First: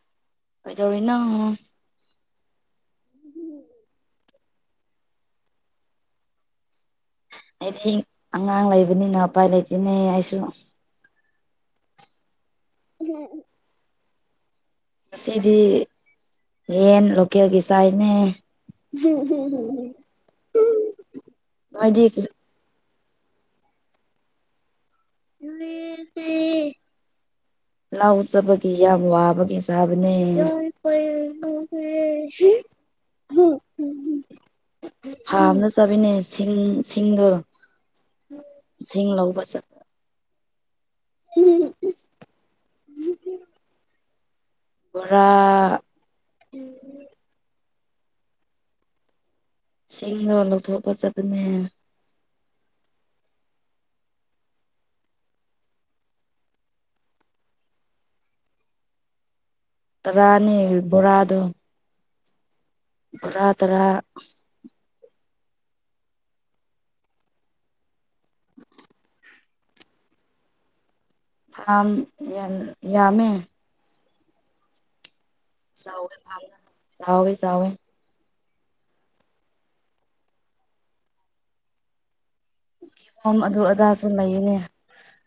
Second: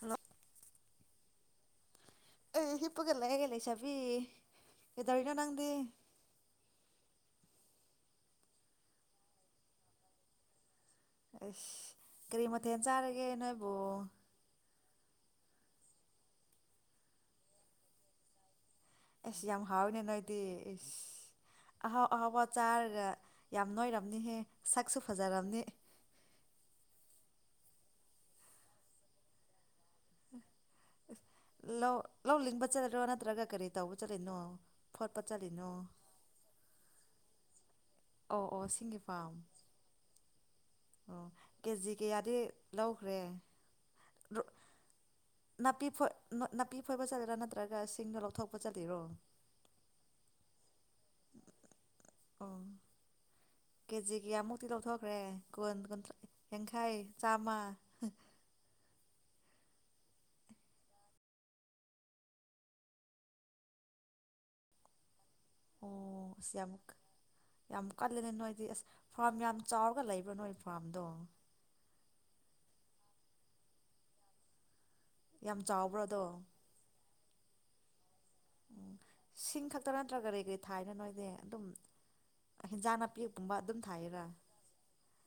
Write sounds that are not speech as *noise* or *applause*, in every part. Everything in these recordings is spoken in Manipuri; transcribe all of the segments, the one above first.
ꯍꯜꯂꯣ ꯀꯩꯗꯧꯔꯤꯅꯣ ꯑꯦ ꯍꯤꯞꯄꯒ ꯂꯩꯌꯦ ꯂꯩꯁꯥꯕꯤ ꯀꯩꯗꯧꯔꯤꯅꯣ ꯅꯪꯗꯤ ꯑꯩꯗꯤ ꯑꯉꯥꯡ ꯂꯩꯕꯅꯤꯅ ꯎꯄꯥꯏ ꯂꯩꯇꯦꯅꯦ ꯑꯩꯁꯨ ꯑꯥꯏꯁ ꯀꯔꯤ ꯃꯊꯦꯟ ꯆꯥꯔꯒꯦ ꯅꯣꯏꯕꯨ ꯉꯁꯤꯗꯤ ꯌꯦꯟ ꯂꯣꯀꯦꯜꯒꯤ ꯆꯥꯏꯅꯦ ꯑꯦꯁ ꯌꯥꯝ ꯍꯥꯎꯋꯤꯅꯦ ꯅꯣꯏꯗꯤ ꯏꯁ ꯅꯣꯏꯗꯤ ꯑꯍꯥꯎ ꯑꯍꯥꯎꯕ ꯆꯥꯔꯒ ꯌꯥꯝ ꯅꯣꯏꯔꯝꯅꯤꯍꯦ ꯁꯛꯁꯨ ꯐꯖꯔꯝꯅꯤ *unintelligible* ꯂꯥꯎ ꯆꯕꯒꯤ ꯌꯥꯝ ꯋꯥꯕ ꯀꯦ ꯆꯥꯕꯅꯦ *unintelligible* ꯂꯧ ꯂꯧ ꯂꯤꯡꯕ ꯆꯠꯂꯤꯔꯣ ꯅꯠꯇ꯭ꯔꯒ ꯀꯔꯤ ꯇꯧꯕ ꯆꯠꯂꯤꯅꯣ ꯐꯣꯠꯄ ꯆꯠꯂꯤꯅꯣ *unintelligible* ꯆꯥꯕꯤꯅꯦ ꯁꯤꯡ ꯁꯤꯡꯗꯣ ꯑꯣ ꯑꯣ ꯁꯤꯡꯒꯤ ꯁꯤꯡ ꯄꯥꯝ ꯂꯧꯕ ꯆꯠꯄ ꯑꯣ ꯀꯦꯖꯤ ꯀꯌꯥꯗꯤ ꯂꯧꯈ꯭ꯔꯦ ꯕꯣꯔꯥ ꯅꯥꯄꯤ ꯐꯣꯏ ꯅꯥꯄꯤ ꯐꯣꯏꯕ ꯆꯠꯂꯤꯔꯥ ꯅꯠꯇ꯭ꯔꯒ ꯁꯤꯡꯗꯣ ꯂꯧꯊꯣꯛꯄ ꯆꯠꯂꯤꯔꯣ ꯁꯤꯡꯗꯣ ꯂꯧꯊꯣꯛꯄ ꯆꯠꯄꯅꯦ ꯑꯣ ꯀꯦꯖꯤ ꯀꯌꯥꯃꯨꯛꯇꯤ ꯂꯧꯊꯣꯛꯈ꯭ꯔꯦ ꯀꯨꯟ ꯀꯨꯟꯊꯔꯥ ꯌꯥꯡꯈꯩ ꯆꯥꯝꯃ ꯇꯔꯥꯅꯤ ꯕꯣꯔꯥꯗꯣ ꯕꯣꯔꯥ ꯇꯔꯥ ꯑꯣ ꯑꯁ ꯌꯥꯝ ꯀ ꯌꯥꯝ ꯀꯜꯂꯦꯅꯦ ꯅꯣꯏꯗꯤ ꯑꯁ ꯐꯥꯔꯝ ꯌꯥꯝ ꯆꯥꯎꯔꯒ ꯂꯩꯕ꯭ꯔꯥ ꯅꯣꯏ ꯐꯥꯔꯝꯗꯣ ꯐꯥꯝ ꯌꯥꯝ ꯌꯥꯝꯃꯦ ꯌꯥꯝ ꯆꯥꯎꯋꯦ ꯆꯥꯎꯕ꯭ꯔꯥꯗꯣ ꯐꯥꯝꯅ ꯆꯥꯎꯋꯦ ꯆꯥꯎꯋꯦ ꯎꯝ ꯁꯤꯡ ꯈꯛꯇ ꯅꯠꯇ꯭ꯔ ꯀꯔꯤ ꯀꯔꯤ ꯊꯥꯏꯅꯣ ꯅꯣꯏꯗꯤ ꯑꯗꯨꯝ ꯍꯤꯟꯖꯥꯡ ꯀꯤꯍꯣꯝ ꯅꯥꯄꯤꯒꯨꯝꯕ ꯑꯗꯨ ꯑꯗꯨꯝ ꯑꯗꯥꯁꯨ ꯊꯥꯏꯔꯥ ꯂꯩꯌꯦꯅꯦ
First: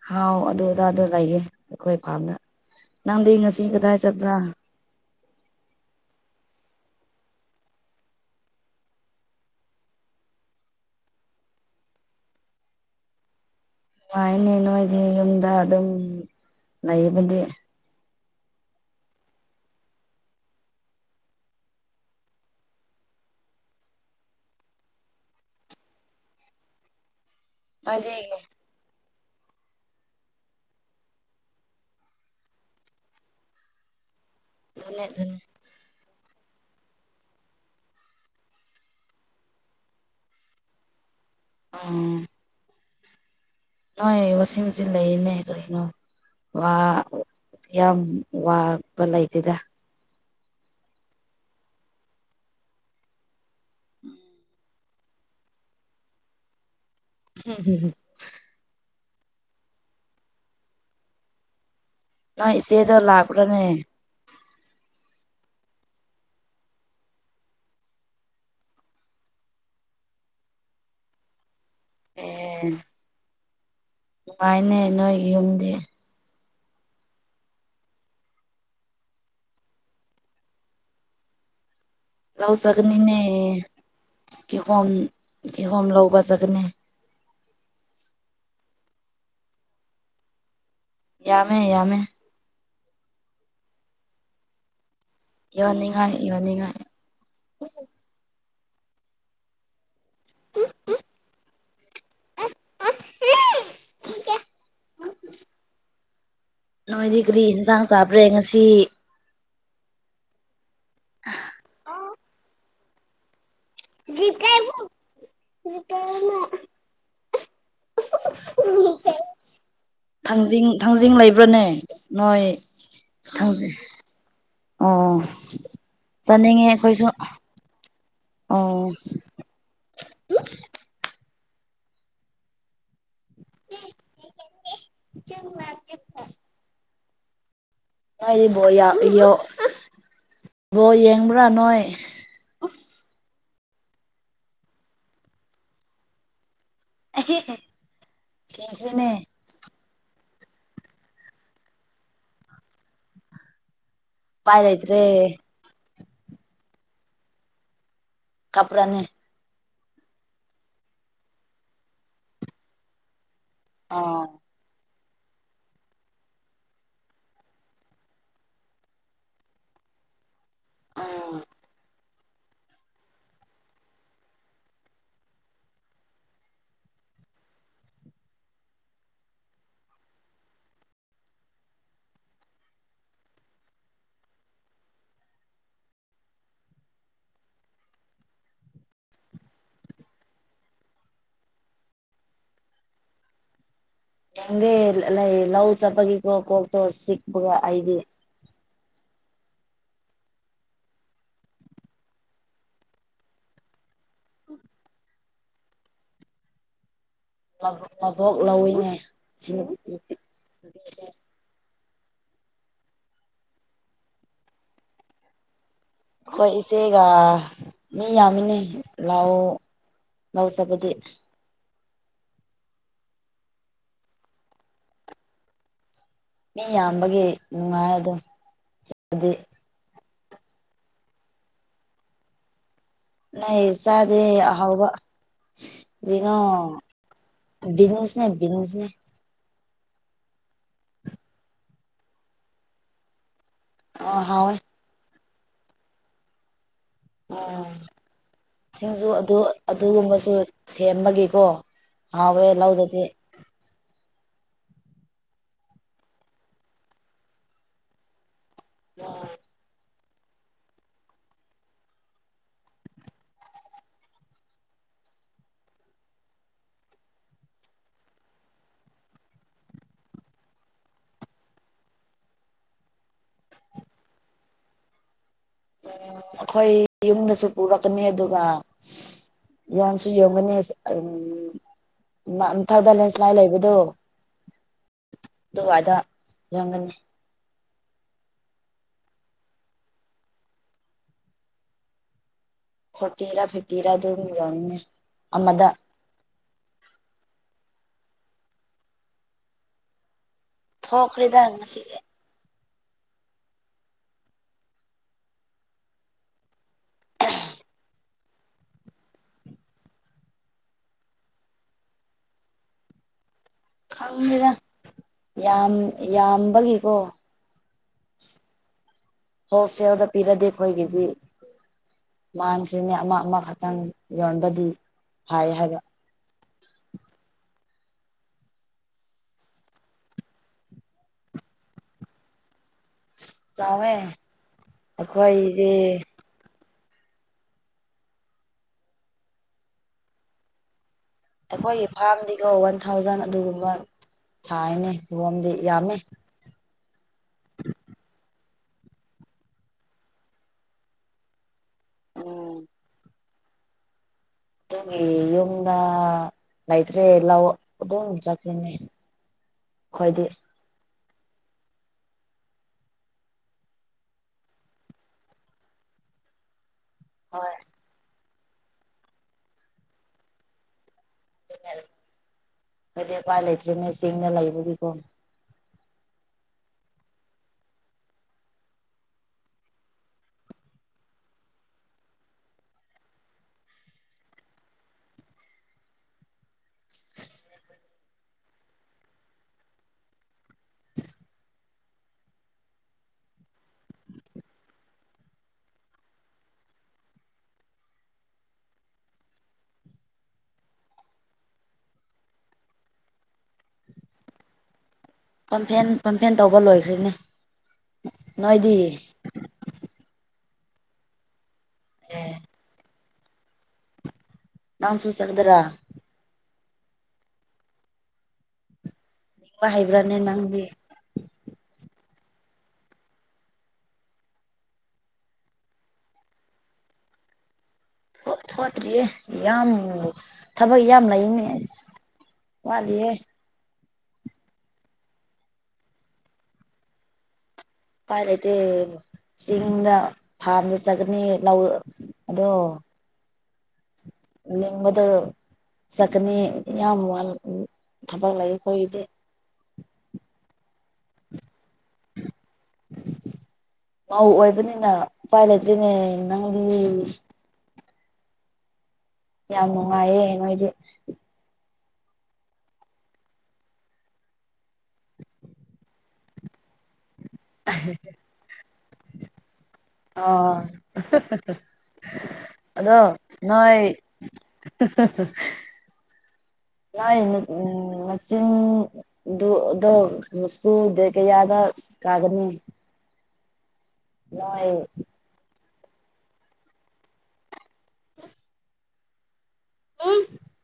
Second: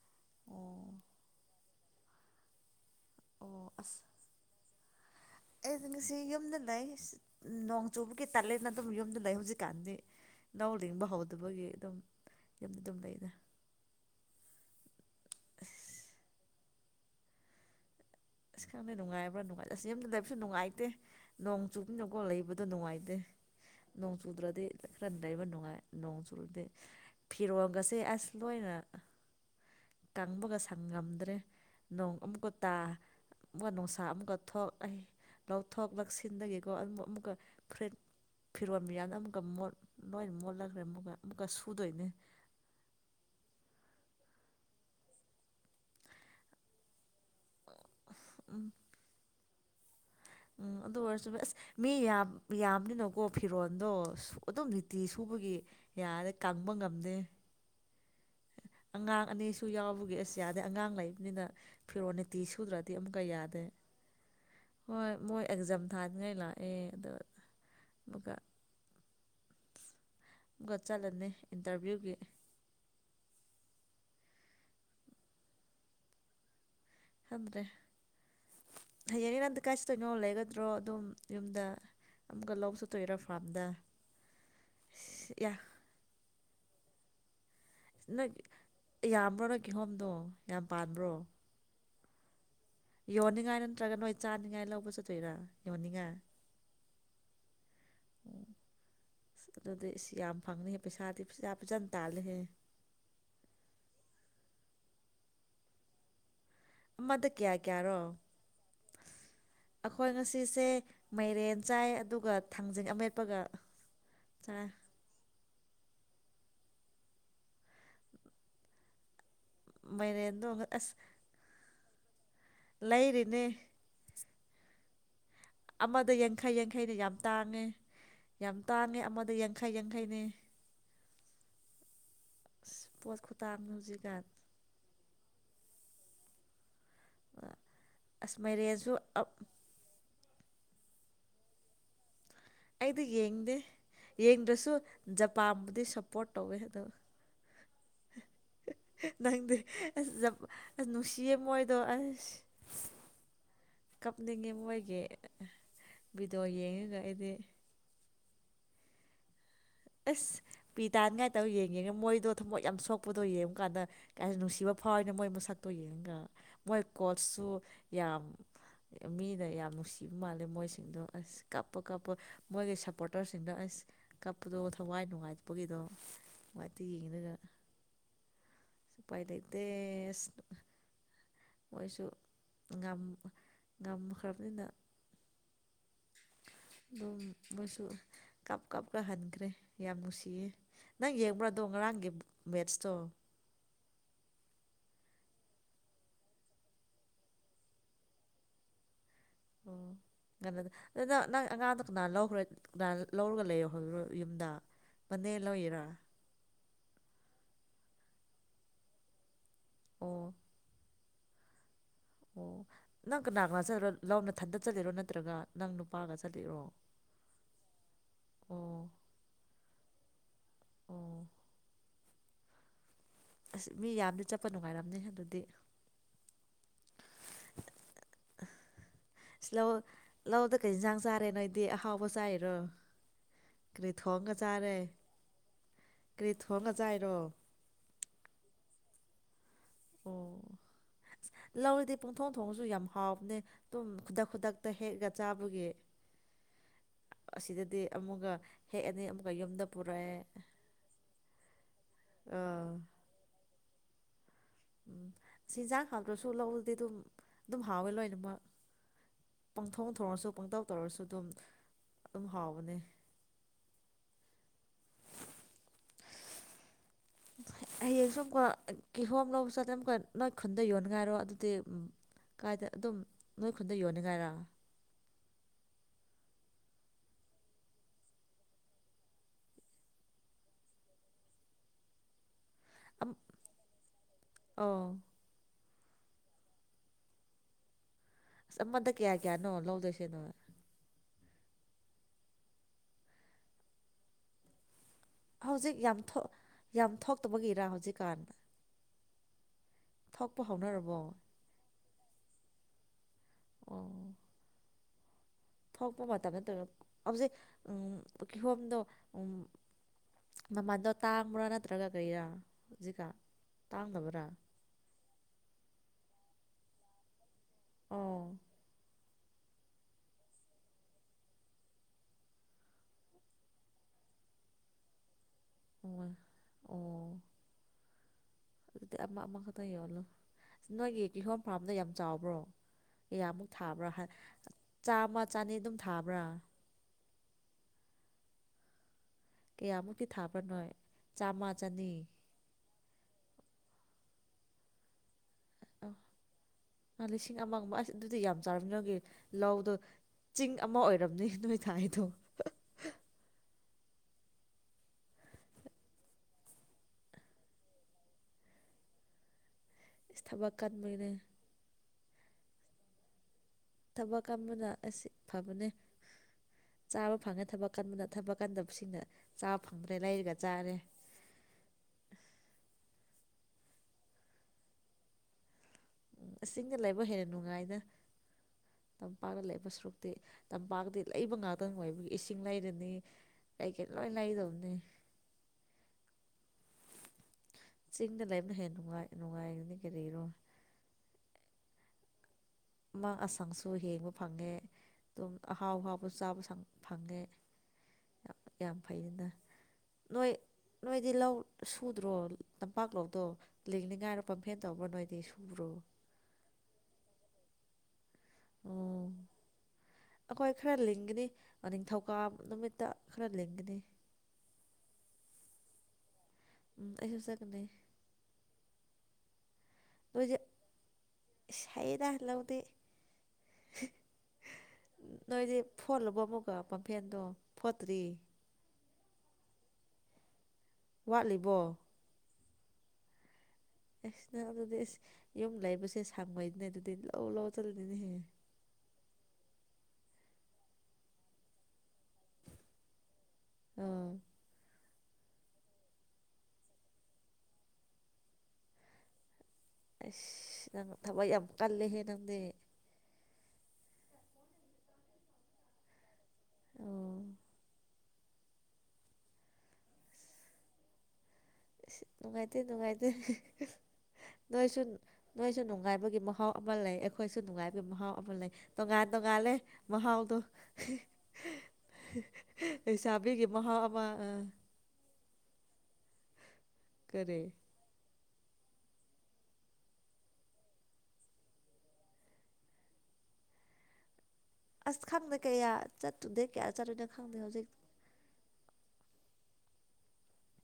ꯍꯥꯎ ꯑꯗꯨ ꯑꯣ ꯗꯑꯗꯨ ꯂꯩꯌꯦ ꯑꯩꯈꯣꯏ ꯐꯥꯔꯝꯗ ꯅꯪꯗꯤ ꯑꯣ ꯉꯁꯤ ꯀꯗꯥꯏ ꯑꯁ ꯆꯠꯄ꯭ꯔꯥ ꯑꯩꯗꯤ ꯉꯁꯤ ꯌꯨꯝꯗ ꯂꯩ ꯑꯩꯁꯨ ꯎꯝ ꯅꯣꯡ ꯆꯨꯕꯒꯤ ꯇꯜꯂꯦꯅ ꯑꯗꯨꯝ ꯌꯨꯝꯗ ꯂꯩ ꯍꯧꯖꯤꯛꯀꯥꯟꯗꯤ ꯂꯧ ꯂꯤꯡꯕ ꯍꯧꯗꯕꯒꯤ ꯑꯗꯨꯝ ꯌꯨꯝꯗ ꯑꯗꯨꯝ ꯂꯩꯗ ꯅꯨꯡꯉꯥꯏꯌꯦꯅꯦ ꯅꯣꯏꯗꯤ ꯌꯨꯝꯗ ꯑꯗꯨꯝ ꯂꯩꯕꯗꯤ ꯑꯁ ꯈꯪꯗꯦ ꯅꯨꯡꯉꯥꯏꯕ꯭ꯔꯥ ꯅꯨꯡꯉꯥꯏ ꯑꯁ ꯌꯥꯝ ꯂꯩꯕꯁꯨ ꯅꯨꯡꯉꯥꯏꯇꯦ ꯅꯣꯡ ꯆꯨꯕꯤꯅꯀꯣ ꯂꯩꯕꯗꯣ ꯅꯨꯡꯉꯥꯏꯇꯦ ꯅꯣꯡ ꯆꯨꯗ꯭ꯔꯗꯤ ꯈꯔ ꯂꯩꯕ ꯅꯨꯡꯉꯥꯏ ꯅꯣꯡ ꯆꯨꯨꯔꯗꯤ ꯐꯤꯔꯣꯜꯒꯁꯦ ꯅꯣꯏꯗꯤ ꯑꯁ ꯂꯣꯏꯅ ꯀꯪꯕꯒ ꯁꯪ ꯉꯝꯗ꯭ꯔꯦ ꯅꯣꯡ ꯑꯃꯨꯛꯀ ꯇꯥ ꯑꯃꯨꯛꯀ ꯅꯨꯡꯁꯥ ꯑꯃꯨꯛꯀ ꯊꯣꯛ ꯑꯗꯨꯅꯦ ꯑꯗꯨꯅꯦ ꯂꯧꯊꯣꯛ ꯂꯧꯁꯤꯟꯗꯒꯤꯀꯣ ꯑꯃꯨꯛꯀ ꯐꯨꯔꯤꯠ ꯐꯤꯔꯣꯜ ꯃꯌꯥꯝꯅ ꯑꯃꯨꯛꯀ ꯃꯣꯠ ꯂꯣꯏꯅ ꯃꯣꯠꯂꯈ꯭ꯔꯦ ꯑꯃꯨꯛꯀ ꯑꯃꯨꯛꯀ ꯁꯨꯗꯣꯏꯅꯦ ꯎꯝ ꯅꯣꯏ ꯋꯥꯁꯤꯡ ꯃꯦꯆꯤꯟ ꯂꯩꯌꯦꯅꯦ ꯀꯔꯤꯅꯣ ꯋꯥ ꯌꯥꯝ ꯎꯝ ꯋꯥꯕ ꯂꯩꯇꯦꯗ ꯎꯝ ꯑꯗꯨ ꯑꯣꯏꯔꯁꯨ ꯑꯁ ꯃꯤ ꯌꯥꯝꯅꯤꯅꯀꯣ ꯐꯤꯔꯣꯟꯗꯣ ꯑꯁ ꯑꯗꯨꯝ ꯂꯤꯠ ꯇꯤ ꯁꯨꯕꯒꯤ ꯌꯥꯔꯦ ꯀꯪꯕ ꯉꯝꯗꯦ *unintelligible* ꯑꯉꯥꯡ ꯑꯅꯤꯁꯨ ꯌꯥꯎꯕꯒꯤ ꯑꯁ ꯌꯥꯗꯩ ꯑꯉꯥꯡ ꯂꯩꯕꯅꯤꯅ꯫ ꯐꯤꯔꯣꯅꯤꯇꯤ ꯅꯣꯏ ꯁꯨꯗ꯭ꯔꯗꯤ ꯏꯆꯦꯗꯣ ꯑꯃꯨꯛꯀ ꯂꯥꯛꯄ꯭ꯔꯥꯅꯦ ꯌꯥꯗꯦ꯫ ꯍꯣꯏ ꯃꯣꯏ ꯑꯦꯛꯖꯥꯝ ꯊꯥꯅꯤꯡꯉꯥꯏ ꯂꯥꯛꯑꯦ ꯑꯗꯣ ꯑꯃꯨꯛꯀ ꯑꯗꯨꯒ ꯆꯠꯂꯅꯤ ꯏꯟꯇꯔꯚꯤꯌꯨꯒꯤ꯫ ꯑꯦ ꯅꯨꯡꯉꯥꯏꯅꯦ ꯅꯣꯏꯒꯤ ꯌꯨꯝꯗꯤ *unintelligible* ꯍꯌꯦꯡꯅꯦ ꯅꯪꯗꯤ ꯀꯥꯏꯆꯠꯇꯣꯏꯅꯣ ꯂꯩꯒꯗ꯭ꯔꯣ ꯑꯗꯨꯝ ꯌꯨꯝꯗ꯫ ꯂꯧ ꯑꯃꯨꯛꯀ ꯆꯠꯇꯣꯏꯔꯥ ꯆꯠꯀꯅꯤꯅꯦ ꯐꯥꯔꯝꯗ ꯌꯥ ꯀꯤꯍꯣꯝ-ꯀꯤꯍꯣꯝ ꯂꯧꯕ ꯆꯠꯀꯅꯦ꯫ ꯅꯪ ꯌꯥꯝꯕ꯭ꯔꯣ ꯅꯣꯏ ꯀꯤꯍꯣꯝꯗꯣ ꯌꯥꯝ ꯄꯥꯟꯕ꯭ꯔꯣ? ꯌꯥꯝꯃꯦ-ꯌꯥꯝꯃꯦ꯫ ꯌꯣꯟꯅꯤꯡꯉꯥꯏ ꯅꯠꯇ꯭ꯔꯒ ꯅꯣꯏ ꯆꯥꯅꯤꯡꯉꯥꯏ ꯂꯧꯕ ꯆꯠ ꯇꯣꯏꯔꯥ ꯌꯣꯟꯅꯤꯡꯉꯥꯏ ꯌꯣꯟꯅꯤꯉꯥꯏ꯫ ꯌꯣꯟꯅꯤꯡꯉꯥꯏ ꯑꯁ ꯑꯗꯨꯗꯤ ꯏꯁ ꯌꯥꯝ ꯐꯪꯅꯤꯍꯦ ꯄꯩꯁꯥꯗꯤ ꯐꯖꯥ- ꯐꯖꯅ ꯇꯥꯜꯂꯍꯦ꯫ ꯅꯣꯏꯗꯤ ꯑꯃꯗ ꯀꯔꯤ ꯀꯌꯥ ꯌꯦꯟꯁꯥꯡ ꯀꯌꯥꯔꯣ ꯆꯥꯕ꯭ꯔꯦ ꯉꯁꯤ? ꯑꯩꯈꯣꯏ ꯉꯁꯤꯁꯦ ꯃꯩꯔꯦꯟ ꯆꯥꯏ ꯑꯗꯨꯒ ꯊꯥꯡꯖꯤꯡ ꯑꯃꯦꯠꯄꯒ ꯆꯥꯏ꯫ *unintelligible* ꯃꯥꯏꯔꯦꯟꯗꯣ ꯑꯁ ꯊꯥꯡꯖꯤꯡ-ꯊꯥꯡꯖꯤꯡ ꯂꯩ꯫ ꯕ꯭ꯔꯅꯦ ꯅꯣꯏ ꯂꯩꯔꯤꯅꯦ ꯊꯝꯒꯦ ꯑꯣ ꯑꯃꯗ ꯌꯥꯡꯈꯩ ꯆꯥꯅꯤꯡꯉꯦ ꯌꯥꯡꯈꯩꯅꯦ ꯑꯩꯈꯣꯏꯁꯨ ꯌꯥꯝ ꯇꯥꯡꯉꯦ ꯌꯥꯝ ꯑꯣ ꯇꯥꯡꯉꯦ ꯑꯃꯗ ꯌꯥꯡꯈꯩ ꯌꯥꯡꯈꯩꯅꯦ꯫ ꯎꯁ ꯄꯣꯠ ꯈꯨꯇꯥꯡꯃꯅꯤ ꯍꯧꯖꯤꯛꯀꯥꯟ꯫ ꯑ *unintelligible* ꯕꯣꯜ ꯌꯦꯡꯕ꯭ꯔꯥ ꯅꯣꯏ꯫ ꯑꯩꯗꯤ ꯌꯦꯡꯗꯦ ꯌꯦꯡꯗ꯭ꯔꯁꯨ ꯖꯄꯥꯝꯕꯨꯗꯤ ꯁꯞꯄꯣꯔꯠ ꯇꯧꯋꯦ ꯑꯗꯣ ꯑꯍꯦ-ꯍꯦ꯫ ꯅꯪꯗꯤ ꯑꯁ-ꯖꯞ-ꯑꯁ ꯅꯨꯡꯁꯤꯌꯦ ꯃꯣꯏꯗꯣ ꯑꯁ꯫ ꯀꯞꯅꯤꯡꯉꯤ ꯎꯄꯥꯏ ꯂꯩꯇ꯭ꯔꯦ ꯃꯣꯏꯒꯤ ꯚꯤꯗꯣ ꯌꯦꯡꯉꯒ ꯑꯩꯗꯤ꯫ *unintelligible* ꯑꯁ ꯄꯤ ꯇꯥꯅꯤ ꯀꯥꯏꯅ ꯇꯧ ꯌꯦꯡꯉꯦ ꯃꯣꯏꯗꯣ ꯊꯃꯣꯏ ꯌꯥꯝ ꯁꯣꯛꯄꯗꯣ ꯌꯦꯡꯕꯨ ꯀꯥꯟꯗ ꯑꯣ ꯀꯥꯏꯁꯨ ꯅꯨꯡꯁꯤꯕ ꯐꯥꯎꯑꯅꯦ ꯃꯣꯏ ꯃꯁꯛꯇꯨ ꯌꯦꯡꯉꯒ ꯃꯣꯏ ꯀꯣꯠꯁꯨ ꯌꯥꯝ ꯃꯤꯅ ꯌꯥꯝ ꯅꯨꯡꯁꯤ꯫ ꯀꯤꯕ ꯃꯥꯜꯂꯦ ꯃꯣꯏꯁꯤꯡꯗꯣ ꯎꯝ ꯑꯁ ꯀꯥꯞꯄ-ꯀꯥꯞꯄ ꯃꯣꯏꯒꯤ ꯁꯞꯄꯣꯔꯇꯔꯁꯤꯡꯗꯣ ꯑꯁ ꯀꯞꯄꯗꯣ ꯊꯋꯥꯏ ꯅꯨꯡꯉꯥꯏꯇꯄꯒꯤ ꯑꯗꯣꯝ ꯅꯨꯡꯉꯥꯏꯇ ꯌꯦꯡꯉꯒ ꯎꯄꯥꯏ ꯂꯩꯇꯦ ꯑꯁ꯫ ꯃꯣꯏꯁꯨ ꯉꯝ-ꯉꯝꯈ꯭ꯔꯕꯅꯤꯅ꯫ ꯑꯗꯨꯝ ꯃꯣꯏꯁꯨ ꯀꯞ-ꯀꯞꯀ ꯍꯟꯈ꯭ꯔꯦ ꯌꯥꯝ ꯅꯨꯡꯁꯤꯌꯦ, ꯅꯪ ꯌꯦꯡꯕ꯭ꯔꯥꯗꯣ ꯉꯔꯥꯡꯒꯤ ꯃꯦꯠꯁꯇꯣ? ꯌꯦꯡꯗꯦ ꯂꯩ-ꯂꯧ ꯆꯄꯒꯤ ꯀꯣꯛꯇꯣ ꯆꯤꯛꯄꯒ ꯑꯩꯗꯤ꯫ ꯑꯣ ꯉꯟꯅꯗ ꯑꯗꯨ ꯅꯪ-ꯅꯪ ꯑꯉꯥꯡꯗꯣ ꯀꯅꯥ ꯂꯧꯈ꯭ꯔꯦ ꯀꯅꯥ ꯂꯧꯔꯒ ꯂꯩꯌꯣ ꯍꯧ ꯌꯨꯝꯗ ꯄꯅꯦ ꯂꯧꯏꯔ? ꯃꯕꯣꯛ ꯂꯧꯏꯅꯦ ꯁꯤ꯫ ꯅꯨꯄꯤꯁꯦ ꯑꯣ *inaudible* ꯑꯣ ꯅꯪ ꯀꯅꯥ ꯀꯅꯥ ꯆꯠꯂꯔꯣ ꯂꯧ ꯅꯊꯟꯗ ꯆꯠꯂꯤꯔꯣ ꯅꯠꯇ꯭ꯔꯒ ꯅꯪ ꯅꯨꯄꯥꯒ ꯑꯩꯈꯣꯏ ꯆꯠꯂꯤꯔꯣ ꯏꯆꯦꯒ ꯃꯤ ꯌꯥꯝꯃꯤꯅꯤ ꯑꯣ ꯂꯑꯣ ꯂꯧ ꯆꯠꯄꯗꯤ꯫ ꯑꯣ ꯑꯁ ꯃꯤ ꯌꯥꯝꯃꯗꯤ ꯆꯠꯄ ꯅꯨꯡꯉꯥꯏꯔꯝꯅꯤ ꯑꯗꯨꯗꯤ꯫ ꯃꯤ ꯌꯥꯝꯕꯒꯤ ꯅꯨꯡꯉꯥꯏ ꯑꯗꯨꯝ-ꯗꯤ ꯂꯧ ꯂꯧꯗ ꯀꯩ ꯌꯦꯟꯁꯥꯡ ꯆꯥꯔꯦ ꯅꯣꯏꯗꯤ ꯑꯍꯥꯎꯕ ꯆꯥꯏꯔꯣ ꯅ ꯀꯔꯤ ꯆꯥꯗꯦ ꯊꯣꯡꯉꯒ ꯆꯥꯔꯦ ꯑꯍꯥꯎꯕ ꯀꯔꯤ ꯑꯗꯨꯅꯣ ꯊꯣꯡꯉꯒ ꯆꯥꯏꯔꯣ ꯕꯤꯖꯤꯁꯅꯦ ꯕꯤꯖꯤꯁꯅꯦ ꯑꯣ ꯑꯁ ꯂꯧꯔꯗꯤ ꯄꯣꯡꯊꯣꯡ ꯊꯣꯡꯁꯨ ꯌꯥꯝ ꯍꯥꯎꯕꯅꯦ ꯑꯗꯨꯨꯝ ꯑ ꯈꯨꯗꯛ ꯍꯥꯎꯋꯦ ꯈꯨꯗꯛꯇ ꯍꯦꯛꯒ ꯆꯥꯕꯒꯤ ꯎꯝ ꯑꯁꯤꯗꯗꯤ ꯑꯃꯨꯛꯀ ꯁꯤꯡꯁꯨ ꯍꯦꯛꯑꯅꯤ ꯑꯃꯨꯛꯀ ꯑꯗꯨ ꯌꯨꯝꯗ ꯄꯨꯔꯛꯑꯦ ꯑꯗꯨꯒꯨꯝꯕꯁꯨ ꯁꯦꯝꯃꯒꯦꯀꯣ ꯍꯕꯦ ꯂ ꯑꯥ ꯂꯧꯗꯗꯤ ꯎꯝ ꯆꯤꯟꯖꯥꯛ ꯍꯥꯡꯇ꯭ꯔꯁꯨ ꯂꯧꯗꯤ ꯑꯗꯨꯝ ꯑꯗꯨꯝ ꯍꯥꯎꯋꯦ ꯂꯣꯏꯅꯃꯛ ꯄꯪꯊꯣꯡ ꯊꯣꯡꯁꯨ ꯄꯪꯇꯧ ꯇꯧꯔꯁꯨ ꯑꯗꯨꯝ ꯑꯗꯨꯝ ꯍꯥꯎꯕꯅꯦ ꯍꯌꯦꯡꯁꯨ ꯑꯃꯨꯛꯀ ꯀꯤꯍꯣꯝ ꯂꯧꯕ ꯆꯠꯇꯦ ꯑꯃꯨꯛꯀ ꯅꯣꯏ ꯈꯨꯟꯗ ꯌꯣꯟ ꯉꯥꯏꯔꯣ ꯑꯗꯨꯗꯤ ꯎ ꯀꯥꯏꯗ ꯑꯗꯨꯝ ꯅꯣꯏ ꯈꯨꯟꯗ ꯌꯣꯟꯅꯤ ꯉꯥꯏꯔ ꯑꯩꯈꯣꯏ ꯌꯨꯝꯗꯁꯨ ꯄꯨꯔꯛꯀꯅꯤ ꯑꯗꯨꯒ ꯌꯣꯟꯁꯨ ꯌꯣꯟꯒꯅꯤ ꯎ ꯊꯗ ꯑꯝ ꯂꯦꯟꯁꯂꯥꯏ ꯂꯩꯕꯗꯣ ꯑꯧ ꯑꯗꯨꯋꯥꯏꯗ ꯌꯒꯅꯤ ꯑꯁ ꯑꯃꯗ ꯀꯌꯥ ꯀꯌꯥꯅꯣ ꯂꯧꯗꯣꯏꯁꯅꯣ ꯐꯣꯔꯇꯤꯔꯥ ꯐꯤꯐꯇꯤꯔ ꯑꯗꯨꯝ ꯌꯥꯎꯅꯤꯅꯦ ꯍꯧꯖꯤꯛ ꯌꯥꯝ ꯌꯥꯝ ꯊꯣꯛꯇꯕꯒꯤꯔ ꯍꯧꯖꯤꯛꯀꯥꯟꯗ ꯊꯣꯛꯄ ꯍꯧꯅꯔꯕꯣ *unintelligible* ꯑꯣ ꯊꯣꯛꯄ ꯃꯇꯝ ꯅꯠꯇꯔꯣ ꯍꯧꯖꯤꯛ ꯎꯝ ꯀꯤꯍꯣꯝꯗꯣ ꯎꯝ ꯃꯃꯜꯗꯣ ꯇꯥꯡꯕ꯭ꯔꯥ ꯅꯠꯇ꯭ꯔꯒ ꯀꯩꯔꯥ ꯍꯧꯖꯤꯛꯀꯥ ꯈꯪꯗꯦꯅ ꯌꯥꯝ ꯌꯥꯝꯕꯒꯤꯀꯣ ꯑꯥ ꯍꯣꯁꯦꯜꯗ ꯄꯤꯔꯗꯤ ꯑꯩꯈꯣꯏꯒꯤꯗꯤ ꯃꯥꯟꯈ꯭ꯔꯤꯅꯦ ꯑꯃ ꯑꯃꯈꯛꯇꯪ ꯌꯣꯟꯕꯗꯤ ꯐꯩ ꯍꯥꯏꯕ ꯑꯣ ꯑꯗꯨꯗꯤ ꯑꯃ ꯑꯃꯈꯛꯇ ꯌꯣꯜꯂꯨ ꯅꯣꯏꯒꯤ ꯀꯤꯍꯣꯝ ꯐꯥꯔꯝꯗ ꯌꯥꯝ ꯆꯥꯎꯕ꯭ꯔꯣ ꯀꯌꯥꯃꯨꯛ ꯊꯥꯕ꯭ꯔꯥ ꯆꯥꯎꯋꯦ ꯍꯥꯏ ꯆꯥꯝꯃ ꯆꯅꯤ ꯑꯩꯈꯣꯏꯗꯤ ꯑꯗꯨꯝ ꯊꯥꯕ꯭ꯔꯥ ꯀꯌꯥꯃꯨꯛꯇꯤ ꯊꯥꯕ꯭ꯔꯥꯅꯣꯏ ꯑꯩꯈꯣꯏꯒꯤ ꯐꯥꯔꯝꯗꯤꯀꯣ ꯋꯥꯟ ꯊꯥꯎꯖꯟ ꯑꯗꯨꯒꯨꯝꯕ ꯊꯥꯏꯅꯦ ꯀꯤꯍꯣꯝꯗꯤ ꯌꯥꯝꯃꯤ ꯑ ꯂꯤꯁꯤꯡ ꯑꯃꯒꯨꯝꯕ ꯑꯁ ꯑꯗꯨꯗꯤ ꯌꯥꯝ ꯆꯥꯔꯝꯔꯒꯤ ꯂꯧꯗꯣ ꯆꯤꯡ ꯑꯃ ꯑꯣꯏꯔꯝꯅꯤ ꯅꯣꯏ ꯊꯥꯏꯗꯣ ꯎꯝ ꯑꯗꯨꯒꯤ ꯌꯨꯝꯗ ꯂꯩꯇ꯭ꯔꯦ ꯂꯥꯎ ꯑꯗꯨꯝ ꯆꯠꯈꯔꯦꯅꯦ *inaudible* ꯏꯁ ꯊꯕꯛ ꯀꯟꯕꯩꯅꯦ ꯊꯕꯛ ꯀꯝꯕꯅ ꯑꯁꯤ ꯐꯕꯅꯦ ꯆꯥꯕ ꯐꯪꯉꯦ ꯍꯣꯏ ꯊꯕꯛ ꯀꯟꯕ ꯅ ꯊꯕꯛꯀꯟꯗꯕꯁꯤꯡꯅ ꯆꯥꯕ ꯐꯪꯗ꯭ꯔꯦ ꯂꯩꯔꯒ ꯆꯥꯔꯦ ꯑꯩꯗꯤ ꯎꯄꯥꯏ ꯂꯩꯇ꯭ꯔꯦꯅꯦ ꯆꯤꯡꯗ ꯂꯩꯕꯒꯤꯀꯣ ꯎꯝ ꯏꯁꯤꯡꯅ ꯂꯩꯕ ꯍꯦꯟꯅ ꯅꯨꯡꯉꯥꯏꯗ ꯇꯝꯄꯥꯛꯇ ꯂꯩꯕ ꯁꯔꯨꯛꯇꯤ ꯇꯝꯄꯥꯛꯇꯤ ꯂꯩꯕ ꯉꯥꯛꯇ ꯑꯣꯏꯕꯒꯤ ꯏꯁꯤꯡ ꯂꯩꯔꯅꯤ ꯀꯩꯀꯩ ꯂꯣꯏ ꯂꯩꯗꯨꯝꯅꯤ ꯆꯤꯡꯗ ꯂꯩꯕꯅ ꯍꯦꯟꯅ ꯅꯨꯡꯉꯥꯏ ꯅꯨꯡꯉꯥꯏꯒꯅꯤ ꯀꯔꯤꯔꯣ *unintelligible* ꯃꯥ ꯑꯁꯪꯁꯨ ꯍꯦꯡꯕ ꯐꯪꯉꯦ ꯑꯗꯨꯝ ꯑꯍꯥꯎ ꯑꯍꯥꯎꯕꯁꯨ ꯆꯥꯕ ꯁꯪ ꯐꯪꯉꯦ ꯌꯥꯝ ꯐꯩꯌꯦꯅ ꯅꯣꯏ ꯅꯣꯏꯗꯤ ꯂꯧ ꯁꯨꯗ꯭ꯔꯣ ꯇꯝꯄꯥꯛ ꯂꯧꯗꯣ ꯂꯤꯡꯅꯤꯡꯉꯥꯏꯔꯣ ꯄꯝꯐꯦꯟ ꯇꯧꯕ꯭ꯔꯥ ꯅꯣꯏꯗꯤ ꯁꯨꯕ꯭ꯔꯣ ꯄꯝꯐꯦꯟ ꯄꯝꯐꯦꯟ ꯇꯧꯕ ꯂꯣꯏꯈ꯭ꯔꯦꯅꯦ ꯅꯣꯏꯗꯤ ꯑꯣ ꯑꯩꯈꯣꯏ ꯈꯔ ꯂꯤꯡꯒꯅꯤ ꯅꯤꯡꯊꯧꯀꯥ ꯅꯨꯃꯤꯠꯇ ꯈꯔ ꯂꯤꯡꯒꯅꯤ ꯅꯪꯁꯨ ꯆꯠꯂꯗꯔ ꯎꯝ ꯑꯩ ꯁꯩ ꯆꯠꯀꯅꯤ ꯂꯤꯡꯕ ꯍꯩꯕ꯭ꯔꯥꯅꯦ ꯅꯣꯏꯗꯤ ꯅꯪꯗꯤ ꯏꯁ ꯍꯩꯌꯦꯗ ꯂꯧꯗꯤ ꯅꯣꯏꯗꯤ ꯐꯣꯠꯂꯕꯣ ꯑꯃꯨꯛꯀ ꯄꯝꯐꯦꯟꯗꯣ ꯐꯣꯠꯇ꯭ꯔꯤ ꯊꯣꯠꯇ꯭ꯔꯤꯌꯦ ꯌꯥꯝ ꯊꯕꯛ ꯌꯥꯝ ꯂꯩꯅꯦ ꯋꯥꯠꯂꯤꯕꯣ ꯑꯁ ꯋꯥꯠꯂꯤꯌꯦ ꯑꯦꯁ ꯅꯪ ꯑꯗꯨꯗꯤ ꯑꯁ ꯌꯨꯝ ꯂꯩꯕꯁꯦ ꯁꯪꯉꯣꯏꯅꯦ ꯑꯗꯨꯗꯤ ꯂꯧ ꯂꯧ ꯆꯠꯂꯤꯅꯦꯍꯦ ꯇꯦ ꯆꯤꯡꯗ ꯐꯥꯔꯝꯗ ꯆꯠꯒꯅꯤ ꯂꯧ ꯑꯗꯣ ꯎꯝ ꯂꯤꯡꯕꯗ ꯆꯠꯀꯅꯤ ꯌꯥꯝ ꯋꯥꯏ ꯊꯕꯛ ꯂꯩ ꯑꯩꯈꯣꯏꯗꯤ ꯑꯁ ꯅꯪ ꯊꯕꯛ ꯌꯥꯝ ꯀꯜꯂꯦꯍꯦ ꯅꯪꯗꯤ ꯃꯧ ꯑꯣꯏꯕꯅꯤꯅ ꯎꯄꯥꯏ ꯂꯩꯇ꯭ꯔꯤꯅꯦ ꯅꯪꯗꯤ ꯑꯣ ꯌꯥꯝ ꯅꯨꯡꯉꯥꯏꯌꯦ ꯅꯣꯏꯗꯤ ꯏꯁ ꯅꯨꯡꯉꯥꯏꯇꯦ ꯅꯨꯡꯉꯥꯏꯇꯦ ꯅꯣꯏꯁꯨ ꯅꯣꯏꯁꯨ ꯅꯨꯡꯉꯥꯏꯕꯒꯤ ꯃꯍꯥꯎ ꯑꯃ ꯂꯩ ꯑꯩꯈꯣꯏꯁꯨ ꯅꯨꯡꯉꯥꯏ ꯃꯍꯥꯎ ꯑꯃ ꯂꯩ ꯇꯣꯡꯉꯟ ꯇꯣꯡꯉꯟ ꯂꯦ ꯑ ꯃꯍꯥꯎꯗꯣ ꯑꯗꯣ ꯂꯩꯁꯥꯕꯤꯒꯤ ꯃꯍꯥꯎ ꯅꯣꯏ ꯑꯃ ꯑꯥ *unintelligible* ꯀꯔꯤ *unintelligible* ꯆꯤꯡꯗꯨꯗꯣ ꯁꯀꯨꯜꯗ ꯀꯌꯥꯗ ꯀꯥꯒꯅꯤ ꯅꯣꯏ ꯑꯁ ꯈꯪꯗꯦ ꯀꯌꯥ ꯆꯠꯇꯨꯗꯦ ꯀꯌꯥ ꯆꯠꯇꯂꯨꯅꯣ ꯈꯪꯗꯦ ꯍꯧꯖꯤꯛꯇ *unintelligible*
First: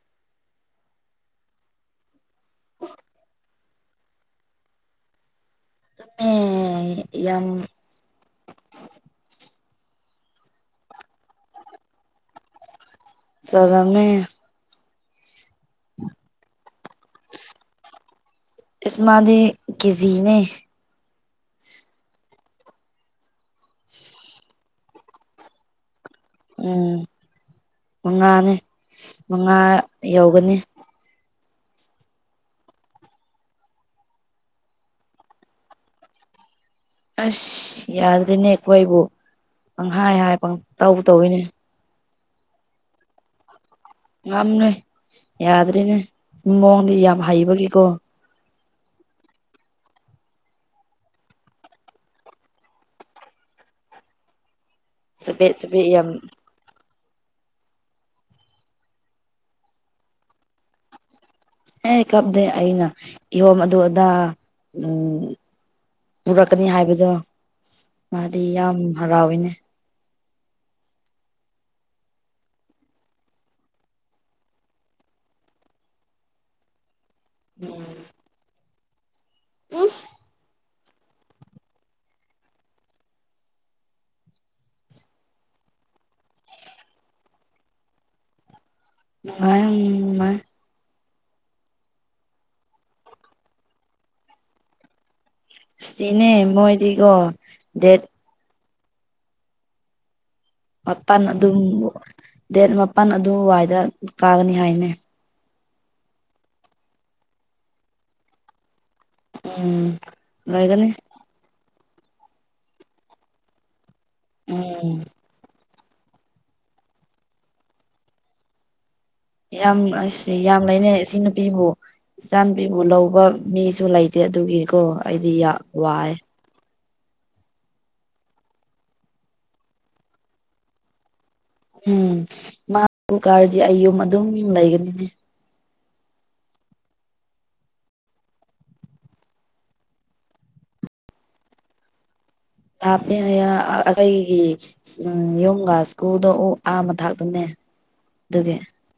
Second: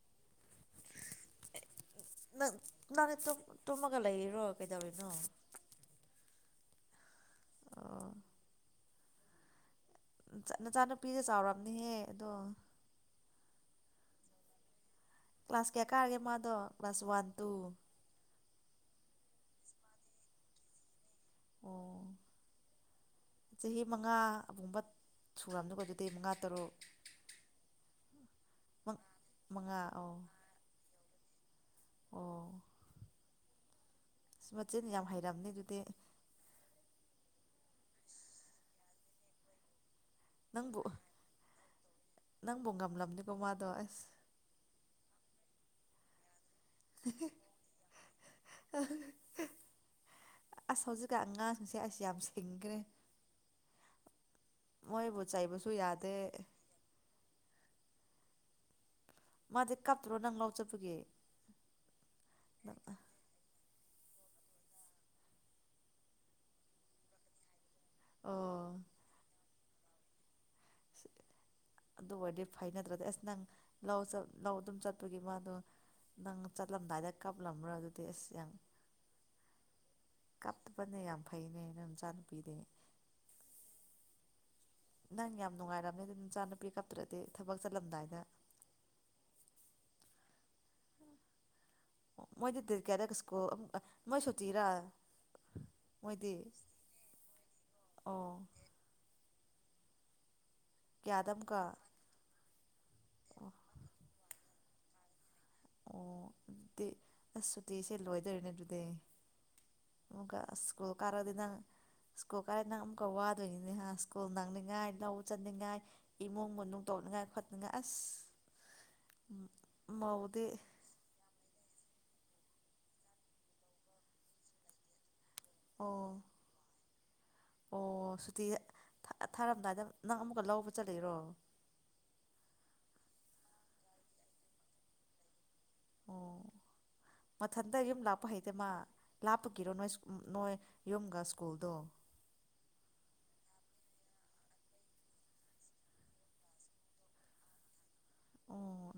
ꯅꯪ ꯅꯪꯅꯦ ꯇꯨꯝꯃꯒ ꯂꯩꯔꯣ ꯀꯩꯗꯧꯔꯤꯅꯣ ꯑ ꯌꯥꯝ ꯑꯥ ꯅꯆꯥꯅꯨꯄꯤꯁꯦ ꯆꯥꯎꯔꯔꯕꯅꯤꯍꯦ ꯑꯗꯣ ꯆꯔꯝꯃꯦ ꯀ꯭ꯂꯥꯁ ꯀꯌꯥ ꯀꯥꯔꯒꯦ ꯃꯥꯗꯣ ꯀ꯭ꯂꯥꯁ ꯋꯥꯟ ꯇꯨ ꯏꯁꯃꯥꯗꯤ ꯀꯖꯤꯅꯦ ꯑꯣ ꯆꯍꯤ ꯃꯉꯥ ꯑꯕꯨꯡꯕ ꯁꯨꯔꯝꯗꯕ ꯑꯗꯨꯗꯤ ꯃꯉꯥ ꯇꯔꯨꯛ ꯎꯝ ꯃꯉꯥꯅꯤ ꯃꯪ ꯃꯉꯥ ꯌꯧꯒꯅꯤ ꯑꯣ ꯑ ꯃꯆꯤꯟ ꯌꯥꯝ ꯍꯩꯔꯝꯅꯦ ꯑꯗꯨꯗꯤ ꯑꯁ ꯌꯥꯗ꯭ꯦꯅꯦ ꯑꯩꯈꯣꯏ ꯑꯩꯕꯨ ꯄꯪꯍꯥꯏ ꯍꯥꯏ ꯄꯪ ꯅꯪꯕꯨ ꯇꯧ ꯇꯧꯋꯤꯅꯦ ꯅꯪꯕꯨ ꯉꯝꯂꯝꯕꯅꯤꯀꯣ ꯃꯥꯗꯣ ꯑꯁ ꯉꯝꯃꯦ ꯌꯥꯗ꯭ꯔꯔꯤꯅꯦ ꯃꯑꯣꯡꯗꯤ ꯌꯥꯝ ꯍꯩꯕꯒꯤꯀꯣ *unintelligible* ꯑꯁ ꯍꯧꯖꯤꯛꯀ ꯑꯉꯥꯡꯁꯤꯡꯁꯦ ꯑꯩꯁ ꯌꯥꯝ ꯁꯦꯡꯈ꯭ꯔꯦ ꯃꯣꯏꯕꯨ ꯆꯄꯦ ꯆꯩꯕꯁꯨ ꯆꯄ ꯌꯥꯝ ꯌꯥꯝ ꯌꯥꯗꯦ ꯃꯥꯗꯤ ꯀꯥꯞꯇ꯭ꯔꯣ ꯅꯪ ꯂꯥꯎꯖꯕꯒꯤ ꯑꯦ ꯀꯞꯗꯦ ꯑꯩꯅ ꯏꯍꯣꯝ ꯑꯗꯨ ꯑꯗꯥ ꯎꯝ ꯎꯔꯛꯀꯅꯤ ꯍꯥꯏꯕꯗꯣ ꯃꯥꯗꯤ ꯑꯣ ꯌꯥꯝ ꯍꯔꯥꯎꯏꯅꯦ *inaudible* ꯑꯗꯨ ꯑꯣꯏꯔꯗꯤ ꯐꯅꯗ꯭ꯔꯗꯤ ꯑꯁ ꯅꯪ ꯂꯧ ꯂꯧ ꯑꯗꯨꯝ ꯆꯠꯄꯒꯤ ꯃꯥꯗꯣ ꯅꯪ ꯆꯠꯂꯝꯗꯥꯏꯗ ꯀꯥꯞꯂꯝꯕ꯭ꯔꯣ ꯑꯗꯨꯗꯤ ꯑꯁ ꯌꯥ *unintelligible* ꯀꯥꯞꯇꯄꯅ ꯌꯥꯝ ꯐꯩꯅꯦ ꯑꯩꯅ ꯏꯆꯥ ꯅꯨꯨꯄꯤꯗꯤ ꯅꯪ ꯌꯥꯝ ꯅꯨꯡꯉꯥꯏꯔꯝꯅꯦ ꯑꯗꯨ ꯅꯨꯆꯥ ꯅꯨꯄꯤ ꯀꯞꯇ꯭ꯔꯗꯤ ꯊꯕꯛ ꯆꯠꯂꯝꯗꯥꯏꯗ *unintelligible* ꯑꯣ ꯃꯣꯏꯗꯤꯗꯤꯔ ꯀꯌꯥꯗꯒ ꯁꯀꯨꯜ ꯃꯣꯏ ꯁꯨꯇꯤꯔꯥ ꯁꯤꯅꯦ ꯃꯣꯏꯗꯤ ꯃꯣꯏꯗꯤ ꯀꯣ ꯗꯦꯠ ꯑꯣ ꯃꯥꯄꯜ ꯀꯌꯥꯗ ꯑꯗꯨꯝ ꯑꯃꯨꯛꯀ ꯗꯦꯠ ꯃꯥꯄꯜ ꯑꯗꯨꯋꯥꯏꯗ ꯀꯥꯒꯅꯤ ꯍꯥꯏꯅꯤ ꯑꯣ ꯑꯗꯨꯗꯤ ꯑꯁ ꯁꯨꯇꯤꯁꯦ ꯂꯣꯏꯗꯣꯏꯔꯤꯅꯦ ꯑꯗꯨꯗꯤ ꯎꯝ ꯃꯀ ꯂꯣꯏꯒꯅꯤ ꯁꯀꯨꯜ ꯀꯥꯔꯗꯅ ꯁ꯭ꯀꯨꯜ ꯀꯥꯏ ꯅꯪ ꯑꯃꯨꯛꯀ ꯋꯥꯗꯣꯏꯅꯤꯍ ꯁ꯭ꯀꯨꯜ ꯅꯪꯅꯤꯡꯉꯥꯏ ꯂꯧ ꯆꯅꯤꯡꯉꯥꯏ ꯏꯃꯨꯡ ꯃꯅꯨꯡ ꯇꯧꯅꯤꯡꯉꯥꯏ ꯈꯣꯠꯅꯉꯥꯏ ꯑꯁ ꯌꯥꯝ ꯑꯁꯦ ꯃꯧꯗꯤ ꯌꯥꯝ ꯂꯩꯅꯦ ꯏ ꯁꯤ ꯅꯨꯄꯤꯕꯨ ꯏꯆꯥ ꯅꯨꯨꯄꯤꯕꯨ ꯂꯧꯕ ꯃꯤꯁꯨ ꯂꯩꯇꯦ ꯑꯗꯨꯒꯤꯀꯣ ꯑꯩꯗꯤ ꯋꯥꯏ ꯑꯣ ꯑꯣ ꯁꯨꯇꯤ ꯊꯥꯔꯝꯗꯥꯏꯗ ꯅꯪ ꯑꯃꯨꯛꯀ ꯂꯧꯕ ꯆꯠꯂꯔꯣ ꯎꯝ ꯃꯥꯕꯨ ꯀꯥꯔꯗꯤ ꯑꯩ ꯌꯨꯝ ꯑꯗꯨꯝ ꯌꯨꯝ ꯂꯩꯒꯅꯤꯅꯦ ꯑꯣ *unintelligible* ꯃꯊꯟꯇ ꯌꯨꯝ ꯂꯥꯛꯄ ꯍꯩꯇꯦ ꯃꯥ ꯂꯥꯞꯄꯒꯤꯔꯣ ꯅꯣꯏ ꯅꯣꯏ ꯌꯨꯝꯒ ꯁ꯭ꯀꯨꯜꯗꯣ ꯍꯥꯞꯄꯤ ꯑꯩꯈꯣꯏꯒꯤ ꯎꯝ ꯌꯨꯝꯒꯥ ꯁ꯭ꯀꯨꯗꯣ ꯑꯥ ꯃ ꯊꯥꯛꯇꯅꯦ ꯑꯗꯨꯒꯤ ꯑꯣ